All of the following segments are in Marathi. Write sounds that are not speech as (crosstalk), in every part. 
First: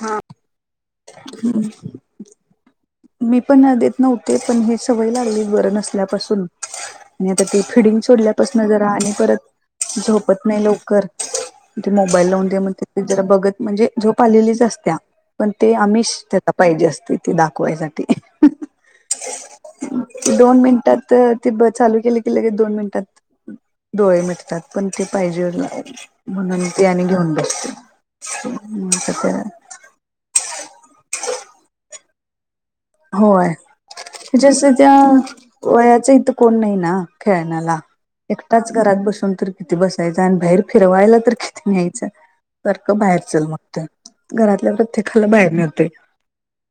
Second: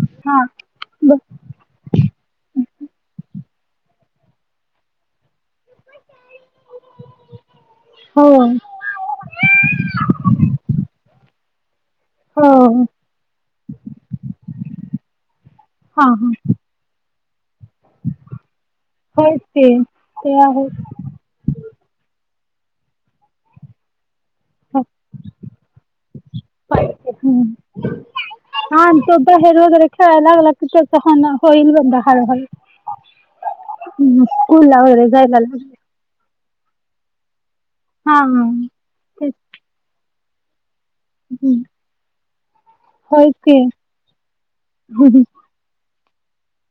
हां हा ब- ही मी पणं देतं नव्हते पणं हे सवयं लागली बरं नसल्यांपासून मंग खडी हो चूरण्यां पासूंन जरां रांह आणि परंत झोपतं नाहीं लवकरं ते मोबाईल लावूंन हो दे म्हणतां जरां बघतं म्हणजे झोप आलेलीच असत्यां पणं ते हा आमिष हा त्यांला पाहिजे असते ते दाखवायचं होय ते ते आहे दोन हो. मिनिटांत तं ते बसं चालूं केली की लगेच दोन मिनिटांत डोळे मिटतांत त्यांत पणं ते पाहिजे म्हणूंन ते आणि घेऊंन बसते रात्र दूपेहेर कायं अलंग अलगचंचा होईल बंता हारं हरं होयच्यांस स्कूलला वगैरे त्यां जायला लागले वयांच इथं कोणं नाहीं नां खेळण्याला हा एकटांच घरांत बसूंन तेच तरं किती बसायचं आणि बाहेर फिरवांयला हं. किती न्यायचं सारखं होय बाहेरचल की मंगत घरातल्यां प्रत्येकांला बाहेर नव्हते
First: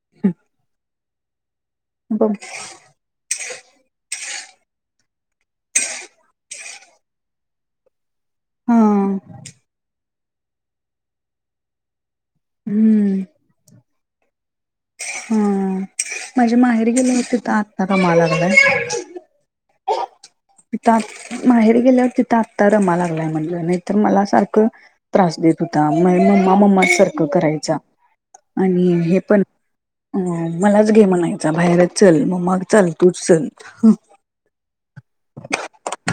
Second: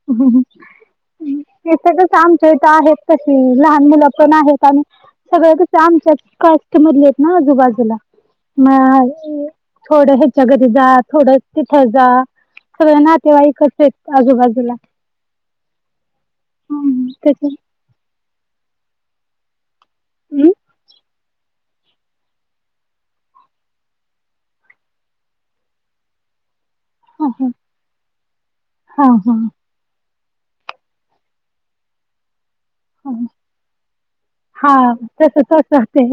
ह ते सळच बघ आमच्या इथ आहेत तशी लहान मुलं पण आहेत आणि सगळ आमच्या कास्ट मधली आहेत ना आजूबाजूला म हा थोड ह्याच्या घरी जा थोड तिथ जा सगळं हम्म नातेवाईक कस आजूबाजूला हा माझ्या माहेर हम्म गेले होतीि त्याच्या तर आ त का म लागलय प माहेर गेल्यावर तिथं आत्ता रमा लागलाय म्हटलं नाही तरर मला सारखं त्रास देत होता म मम्मा मम्मा सारखं हा हा करायचा आणि हा हे हा पण मलाच घे म्हणायचा बाहेर चल मम्मा चाल हा तूच चल हा तस तस ते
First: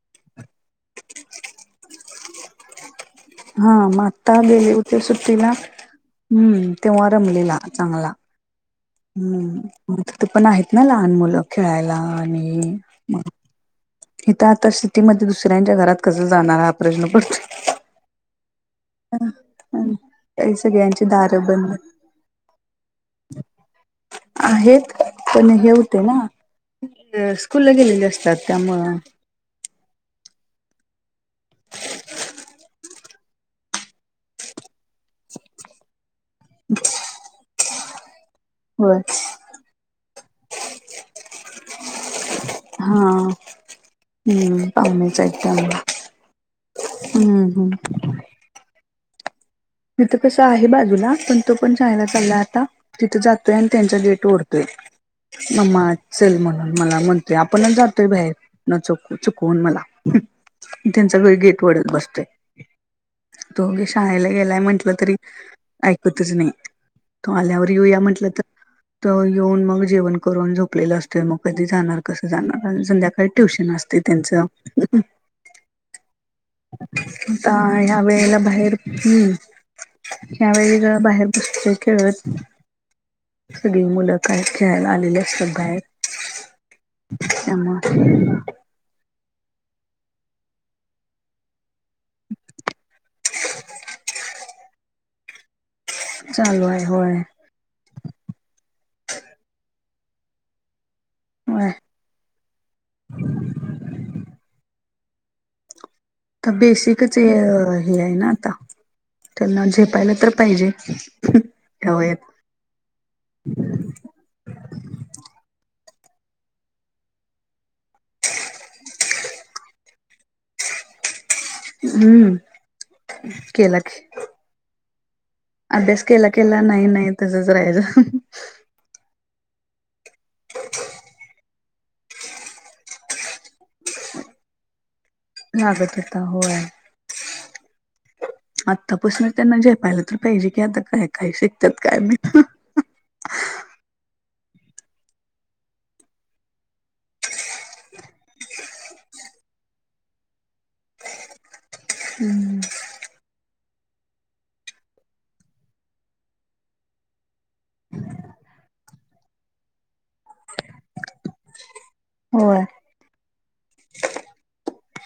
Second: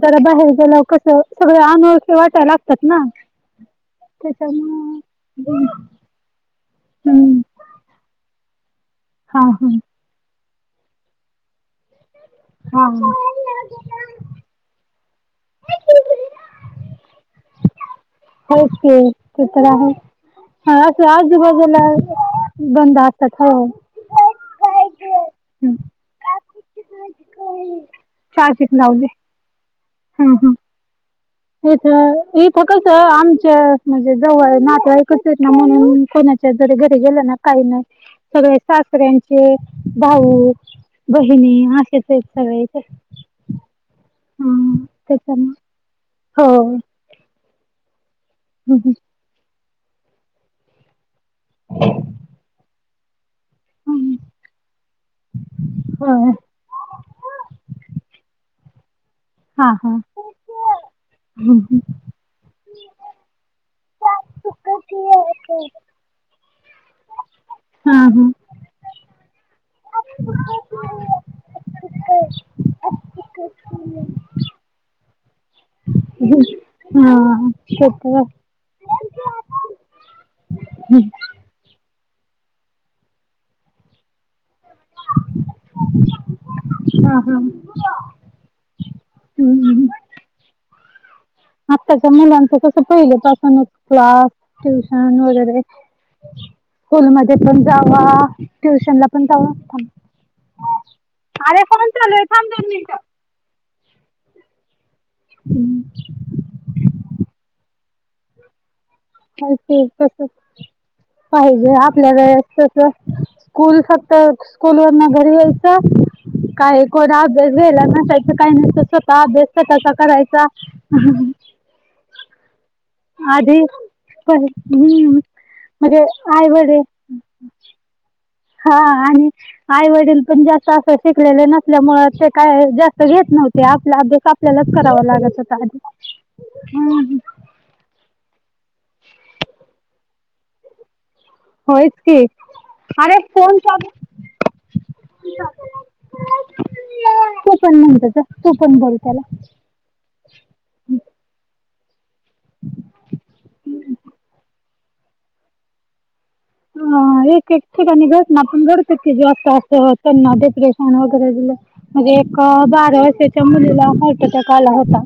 जरा बाहेर गेलं कस सगळ अनोळखे वाटायला लागतात ना हा म आता बेले होते त्याच्यामुळे सुट्टीला हम्म तेव्हा हम्म रमलेला चांगला हा हम्म हा मग ति ते पण आहेत ना लहान मुलं खेळायला आणि हा मग इथं आता सिटीमध्येध्ये दुसऱ्यांच्या घरात कस जाणारा हा प्रश्न पडतो हो ते तर आहे काही हा सगळ्यांची असं दारं बंद आजूबाजूला बंद असतात हो आहेत पण हे होते ना स्कूलला गेलेले असते टाकीत लावले हम् हम् इथ इ फकस आमच्या म्हणजे जवळ आहे ना ना म्हणून कोणाच्या जरी घरी गेलं ना काही नाही सगळ होय सासऱ्यांचे भाऊ बहिणी असेच आहेत सगळे ह हम्म हं पामचत त्याच्यामुळे हो हम्म हम् ह ह हीथ कसं आहे बाजूला पण तो पण शाळेला चालला आता तिथं जातोय आणि त्यांचा हं. गेट ओढतोय मम्मा होय चल म्हण मला म्हणतेय आपणच जातोय बाहेर न चुक चुकवून हां मला हां त्यांचा काही हं, गेट हं. वडत बसतंय तोे शाळेला गेलाय म्हंटलं तरी ऐकतच नाही तो आल्यावर येऊया हां म्हंटल हां तर तवर येऊन मग जेवण करून झोप आपले असतो मग कधी जाणार कसं जाणार संध्याकाळी ट्युशन असते त्यांचं आता हां ते ह्या तर आहे वेळेला बाहेर हम्म त्यावेळी जरा हं. बाहेर बसत खेळत सगळी मुलं काय खेळायला आली निलेश पण बाहेर त्यामुळे हम्म आत्ताच्या मुलांचं तस पहिले पासूनच क्लास ट्युशन वगैरे चालू आहे स्कूल होय मध्ये पण जावा ट्युशन ला पण जाव अरे होय फोन चालू आहे थांब दोन मिनिट हम्म तर बेसिकच हे हे आहे ना आता त्यांना ते झेपायला तस तर पाहिजे पाहिजे ह्या आपल्या वयात वेळेस स्कूल फक्त स्कूल वरन घरी यायचं काय कोण अभ्यास घ्यायला नसायच काही नाहीत स्वतः अभ्यास तसा करायचा. हम. हम्म. आधी केला की कंटिन्यूज. अभ्यास केला केला नाही नाही त्याचं जरा हेज. हा आणि. आई वडील पण जास्त असं शिकलेले नसल्यामुळे असे काय जास्त घेत नव्हते आपल्या अभ्यास आपण. आपल्यालाच करावं लागत. होता आधी लागत होता होय. हम्म आत्तापसून त्यांना जेपायला तर पाहिजे की आता काय काही शिक''--'' होयच की अरे कोण (unintelligible) तू पण म्हणतच तू पण बोल त्याला. हम्म. ह एक एक ठिकाणी घटना पण घडतो की जॉबच असं होत डिप्रेशन वगैरे दिलं. म्हणजे एक होय बारा वर्षाच्या मुलीला हार्ट अटॅक आला होता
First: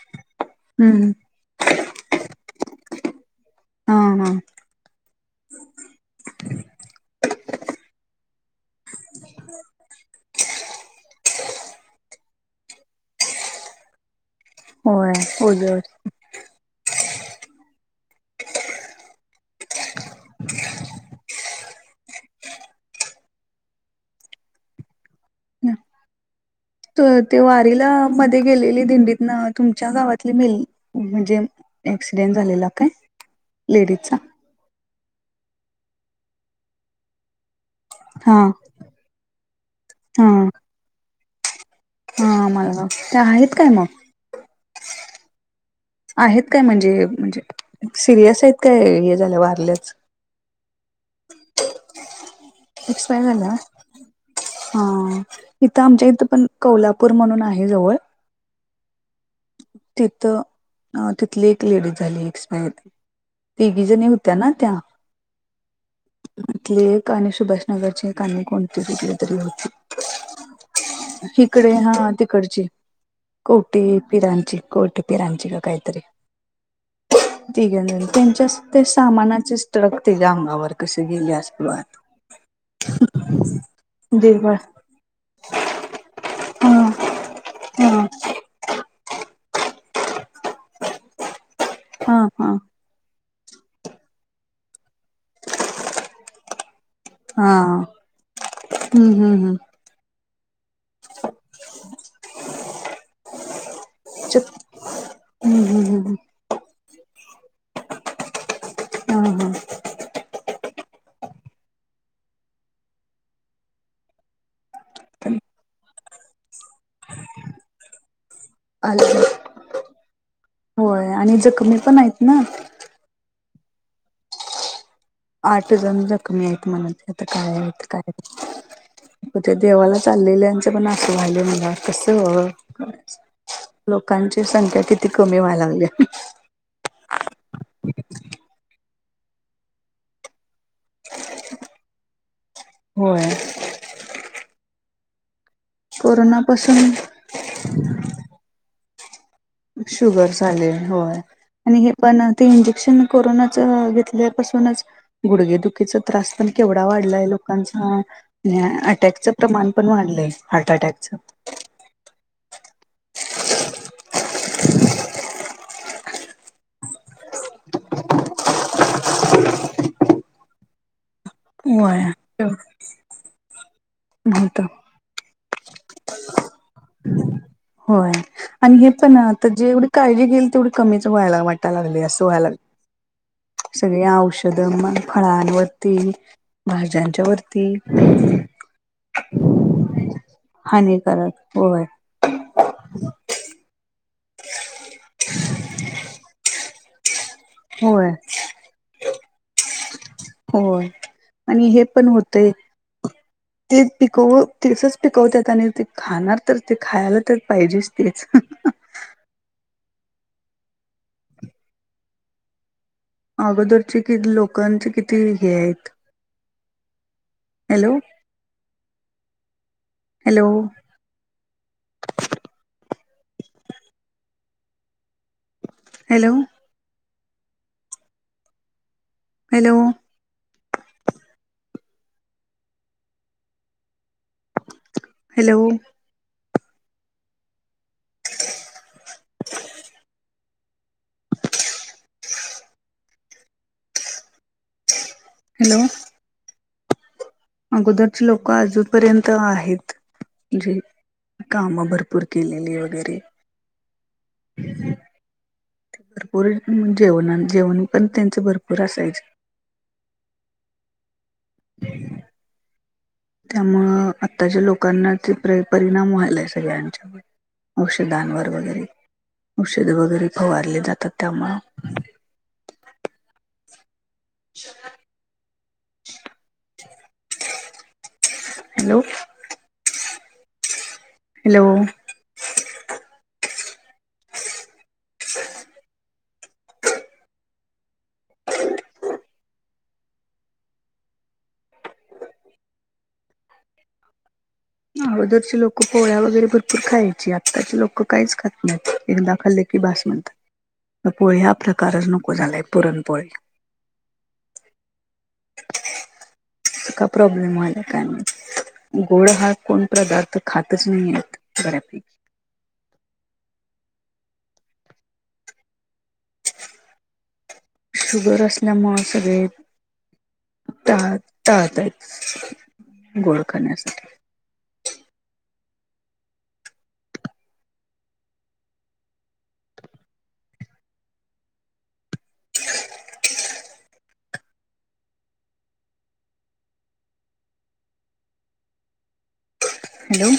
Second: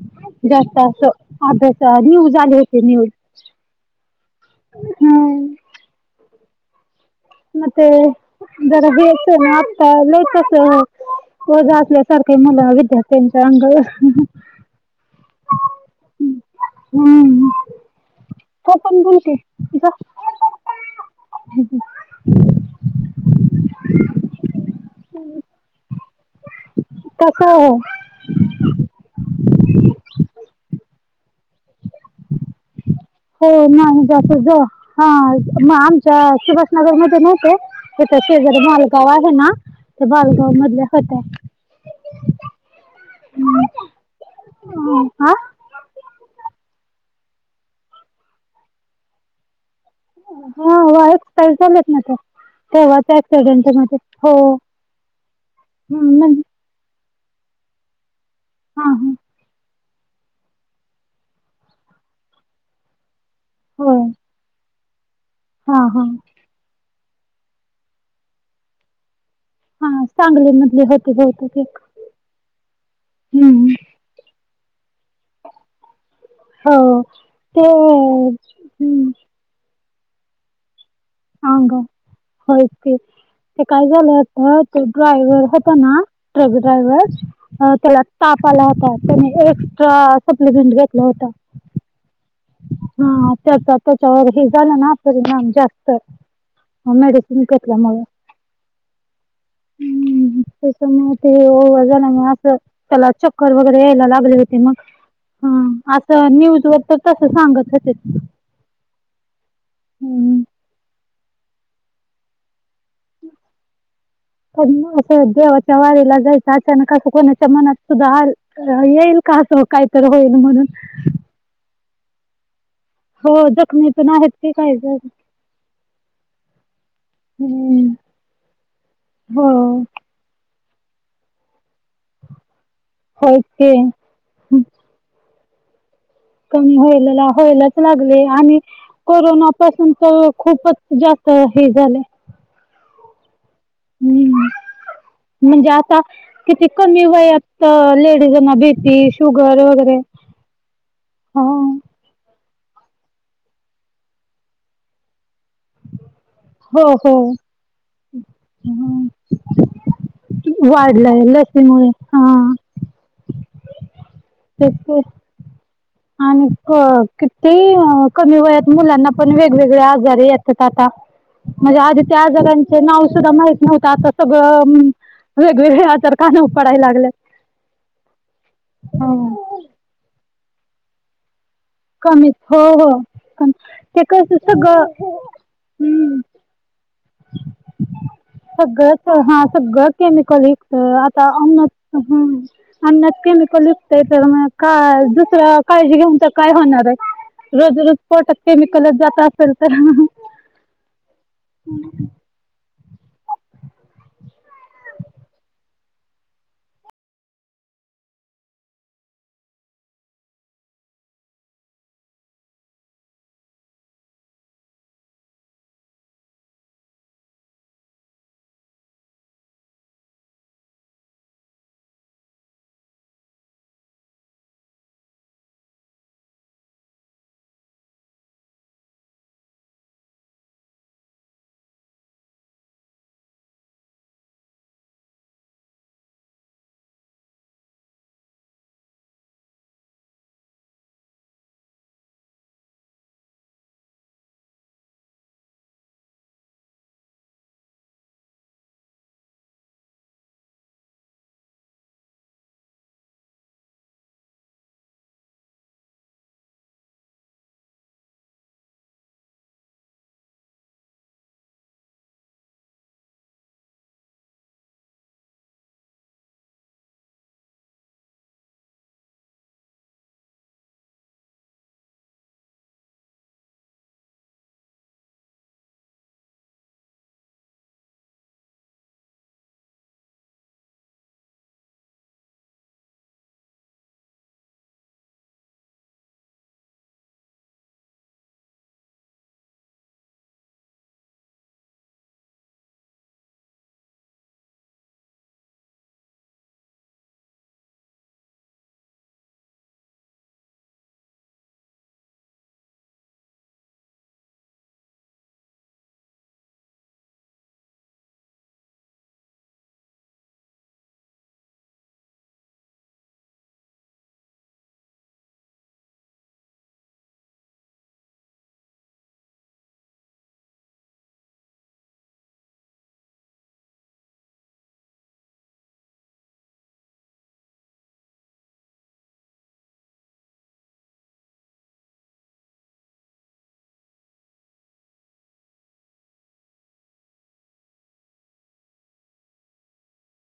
जास्त अस. हम्म अभ्यास न्यूज आले होते न्यूज. हा हा, हम्म. म ते जरा हे ते ना आता लई कसं. वज असल्यासारख मुलं विद्यार्थ्यांच्या अंगावर. होय उलट. हम्म. हो पण बुोलते. ह (inaudible) तर ते वारीला मध्ये गेलेली दिंडीतना तुमच्या गावातली मेल म्हणजे. ऍक्सिडेंट झालेला काय. हो नाही लेडीजचा जात ज हा मग आमच्या सुभाषनगरमध्ये माहिते हाय. हा शेजारी मालगाव आहे ना तर हा मालगाव मधल्या होत्या. हा मालगाव त्या आहेत काय मग. हो आ, आहेत काय म्हणजे म्हणजे सिरियस आहेत काय हे झालं वारल्यात. हा वा (unintelligible) एकाल चालेत ना ते तेव्हाच एक्सपायर झाल्या ऍक्सिडेंट मध्ये हो. हा अ, इथं आमच्या हम्म, इथ म्हणजे पण कोल्हापूर म्हणून आहे जवळ. हा हा, तिथ अ तिथली एक लेडीज झाली एक्सपायर. तीगी होय जणी होत्या ना त्या. हा हा, इथले एक आणि सुभाष नगरचे कोणते कुठली तरी होती. हा सांगली मधली होती बहुतेक इिकडे एक हा तिकडची हम्म कवठे. फिराची कवठे फिरांची का कायत तरी. हो ते तघ त्यांच्या ते हम्म सामानाचेच ट्रक ते अंगावर कसे गेल्या. गॅस अंग पुरवात. होयच की. ते काय झालं दीर्घ होत. तो ड्रायव्हर होता ना ट्रक हा ड्रायव्हर हा त्याला ताप आला होता. त्याने ते एक्स्ट्रा सप्लिमेंट घेतला होता. हा हा. हा त्याचा त्याच्यावर हे झालं ना. परिणाम जास्त ह मेडिसिन हा घेतल्यामुळे हम्म हम्म हम्म हम् त्याच्यामुळे ते होऊन झालं ना असं. त्याला चक्कर वगैरे यायला लागले च होते. हम्म मग अस हम्म न्यूज वर तस सांगत होते ते. हम् हम. हम्म. पण असं देवाच्या वारीेला जायचं. अचानकं कोणाच्या मनात सुद्धा आल येईल आलं का असं, काहीतर होईल म्हणून, आणि जखमी पण आहेत ना. हो, जखमी पण आहेत की काय जण. आठ जण जखमी आहेत म्हणत होते. आता काय होतंय हम्म काय माहित हो त्या देवालाच चाललेल्यांचं पण असं व्हायले म्हटल्यावर कसं? होयच की लोकांची संख्या किती कमी व्हाय लागल्या. कमी व्हायला होयलाच लागले आणि कोरोना पासून तर खूपच जास्त हे झाल. होय. हम्म म्हणजे आता किती कोरोनापासून कमी वयात लेडीजांना बीपी शुगर वगैरे शुगर झाले होय ह आणि हे पण ते इंजेक्शन कोरोनाच घेतल्यापासूनच गुडगे दुखीचा त्रास पण हो केवढा हो वाढलाय लोकांचा अटॅकचं प्रमाण पण वाढलंय हार्ट अटॅकच. वाढलाय लसीमुळे हा. तेच की. आणि क किती कमी वयात मुलांना पण वेगवेगळे आजार येतात आता. म्हणजे होय आधी त्या आजारांच नाव सुद्धा माहित नव्हत. आता नव्हतं सगळं वेगवेगळे आजार कानावर पडायला लागलेत. होय आणि हे पण आता जेवढे काळजी घेईल तेवढी कमीच व्हायला वाटायला लागले असं कमीच व्हायला हो हो कम- लागलंय. ते सगळे कस सगळं औषधं फळांवरती हम्म भाज्यांच्या वरती सगळंच हा सगळं केमिकलयुक्त आता हानिकारक ह होय अन्नात केमिकल विकत तर मग का दुसर काळजी घेऊन तरी काय होणार आहे. रोज रोज होय पोटात केमिकलच जात असेल तर, होय आणि हे पण होतय. ते पिकव तसच पिकवतात आणि ते. खाणार तर ते खायला तर पाहिजेच तेच. अगोदरचे किती लोकांचे किती हे आहेत. Hello, hello, hello, hello, hello, (unintelligible) hello. अगोदरची लोक अजूनपर्यंत आहेत जे काम भरपूर केलेली वगैरे ते भरपूर जेवण अन जेवण पण त्यांचे भरपूर असायचे त्यामुळं आत्ताच्या लोकांना ते परी परिणाम व्हायलाय सगळ्यांच्यावर औषधांवर वगैरे. औषध वगैरे फवारले जातात त्यामुळं हॅलो. हॅलो. ह हा, अगोदरची लोक पोळ्या वगैरे भरपूर खायची आत्ताची लोक काहीच खात नाहीत एकदा खाल्ले की बास म्हणतात. आता पोळी हा प्रकारच नको झालाय पुरणपोळी का प्रॉब्लेम व्हायलाय काय माहिती, गोड हा कोण पदार्थ खातच नाही आहेत बऱ्यापैकी शुगर असल्यामुळे सगळे टाळताहेत गोड खाण्यासाठी हॅलो.